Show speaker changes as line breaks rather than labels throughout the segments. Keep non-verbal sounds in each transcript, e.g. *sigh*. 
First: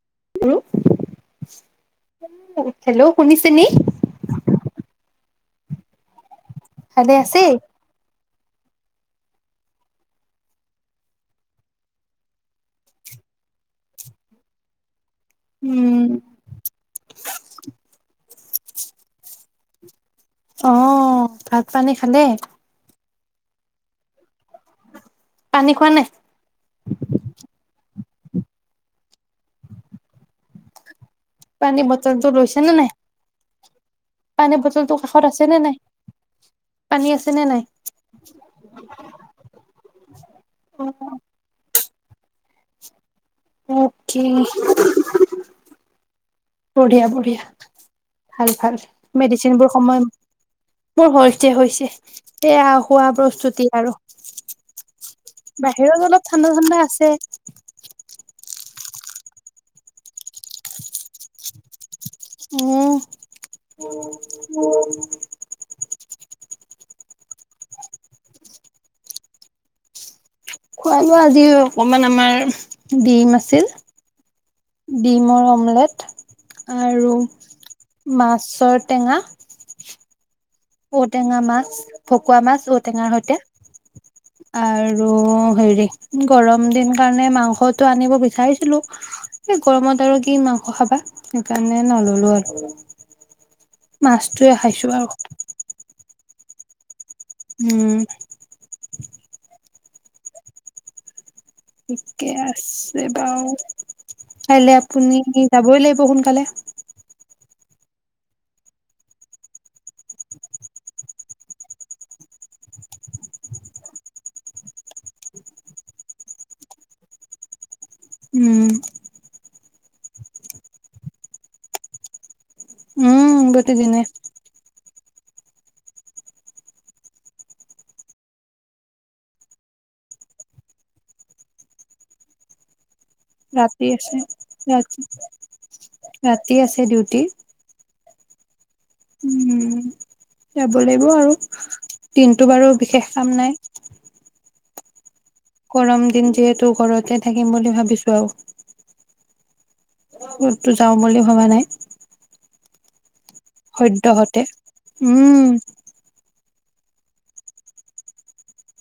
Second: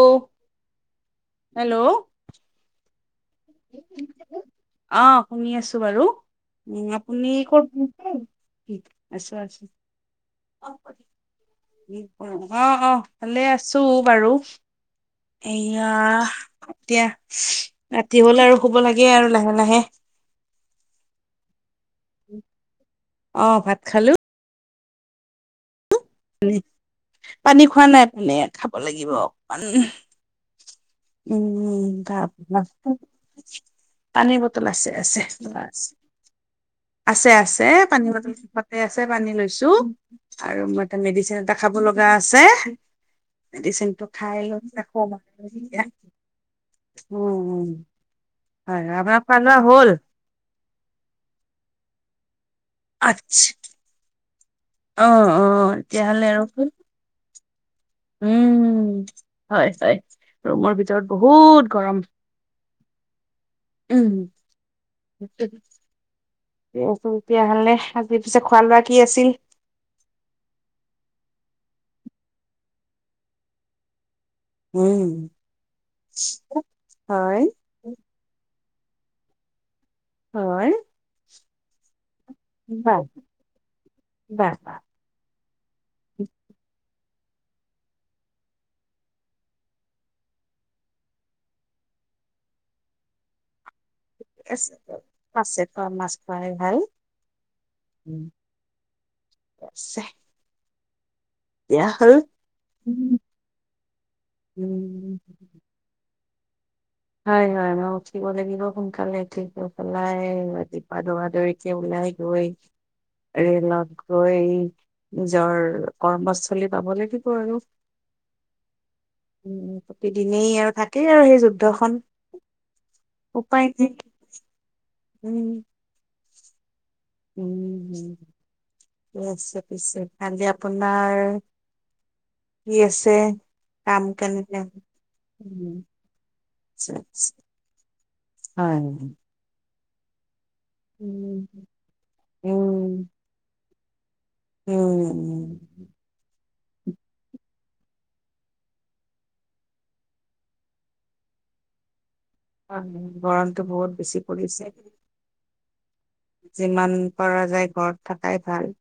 অ', hello,
hello, শুনিছে নি?
অ ', শুনি আছো বাৰু। উম',
ভালে
আপুনি
আছে?
কৰ উম', আছো -আছো অ', - অ', ভালে আছো বাৰু। এয়া
উম।
', এতিয়া ৰাতি হ'ল আৰু শুব লাগে আৰু লাহে - লাহে। *inaudible*
অহ ', ভাত পানী খালে?
অ', ভাত খালো।
পানী খোৱা নাই?
পানী খোৱা নাই পানে খাব লাগিব অকমান
পানী
উম ',
বটলটো লৈছে
ভাপ
নে নাই?
পানীৰ বটল আছে-
বটলটো
আছে
কাষত নে
-
নাই? পানী
আছে
নে
-
নাই?
আছে পানীৰ বটলফতে আছে পানী লৈছো। আৰু মই মেডিচিন এটা খাব লগ গা আছে মেডিচিন টো
অকে,
খাই লৈ ৰাখো এতিয়া।
বঢ়িয়া - বঢ়িয়া ভাল -ভাল
হয় আপোনাৰ খোৱা
মেডিচিন
লোৱা
বোৰ
হ'ল?
সময় মোৰ হৈছে -হৈছে সেয়া হোৱা
আচ্ছা,
প্ৰস্তুতি আৰু
অ', অ',
বাহিৰত
তেতিয়াহ'লে
অলপ
আৰু
ঠাণ্ডা - ঠাণ্ডা আছে। এক
উম, হয়- হয় ৰুমৰ ভিতৰত বহুত গৰম।
ম',
উম।
উ', -উ',
তেতিয়াহ'লে আজি পিছে খোৱা লোৱা কি আছিল?
খোৱ-লোৱা আজি অকমান আমাৰ ডিম আছিল।
উম,
ডিমৰ অমলেট আৰু
হয়,
মাছত টেঙা
হয়,
ঔটেঙা মা *inaudible* ভকুৱা মাছ ঔ
বাহ,
টেঙাৰ সৈতে।
বাহ, বাহ।
আৰু, হেৰি
ঠিক
গৰম দিন কাৰণে মাংসটো আনিব বিচাৰিছিলো এই গৰমত আৰু কি মাংস খাবা সেইকাৰণে নল'লো আৰু। মাছটোৱে খাইছোঁ আৰু।
হয় ভাল।
উম।
বছে
ঠিকে আছে বাৰু কাইলৈ
উম।
আপুনি যাবই লাগিব সোনকালে। কালে।
হয়, হয় মই উঠিব লাগিব সোনকালে উঠি পেলাইতিপ দৰা দৌৰিকে ওলাই গৈ ৰেলত গৈ নিজৰ কৰ্মস্থলী পাব লাগিব আৰু
উম
উ প্ৰতিদিনেই আৰু থাকেই আৰু সেই য দখন
উম
উপ উপাইতি
গোটেইদিনে
উম। উম, ঠিক আছে পিছে কালি আপোনাৰ কি আছে?
ৰাতি
কাম
আছে,
কেনেকে
ৰাতি,
উম,
ৰাতি আছে
আচ্ছা,
ডিউটি।
আচ্ছা হয়।
উম। যাব লাগিব আৰু
উম,
দিনটো বাৰু বিশেষ কাম নাই।
উম, উ, উম।
গৰম দিন যে। তো ঘৰতে থাকিম বুলি ভাবিছো আৰু। ক'ততো যাওঁ বুলি ভবা নাই।
*inaudible* গৰমটো বহুত বেছি
সদ্যহতে
পৰিছে।
উম
যিমান পৰা যায় ঘৰত থাকাই ভাল।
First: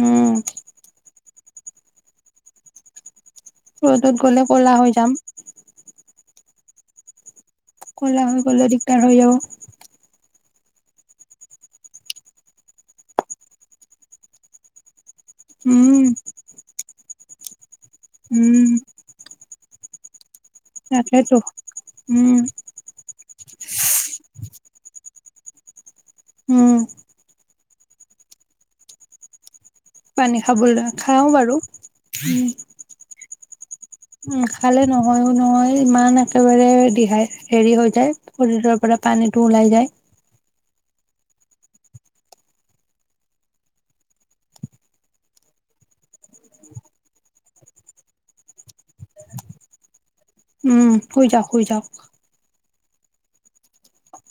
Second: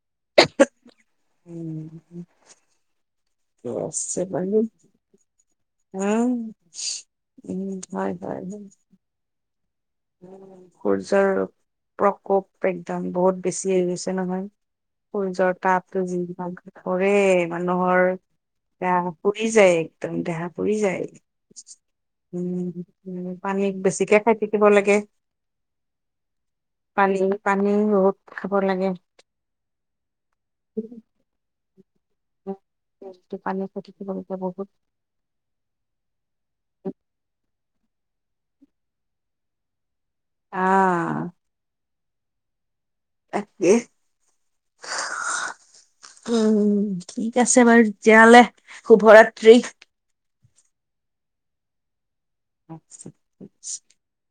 উম।
উম।
ৰ'দত গ'লে ক'লা হৈ যাম।
উম। উম হয়
ক'লা
হয়
হৈ
হয়।
গ'লে দিগদাৰ হৈ যাব।
সূৰ্যৰ প্ৰকোপ একদম বহুত বেছি হৈ গৈছে নহয় সূৰ্যৰ
উম
তাপতটো যি ভাল ঘৰে মানে মানুহৰ
উম
গা পুৰি যায় একদম দেহাত পৰি যায়
তাকেতো উম
উ পানী বেছিকে খাই থাকি থিব লাগে
উম
পানী পানী বহুত খাব লাগে
পানী খাবলৈ খাওঁ বাৰু উম
টো পানী খাই থাকিব লাগে
উম
বহুত
খালে নহয়ো নহয় ইমান একেবাৰে অ দিহা হেৰি হল শৰীৰৰ পৰা পানীটো ওলাই যায়
অহ তাকে উম ঠিক আছে বাৰু তেতিয়াহলে শুভ ৰাত্ৰি
উ শুই যাওক শুই যাওক
অ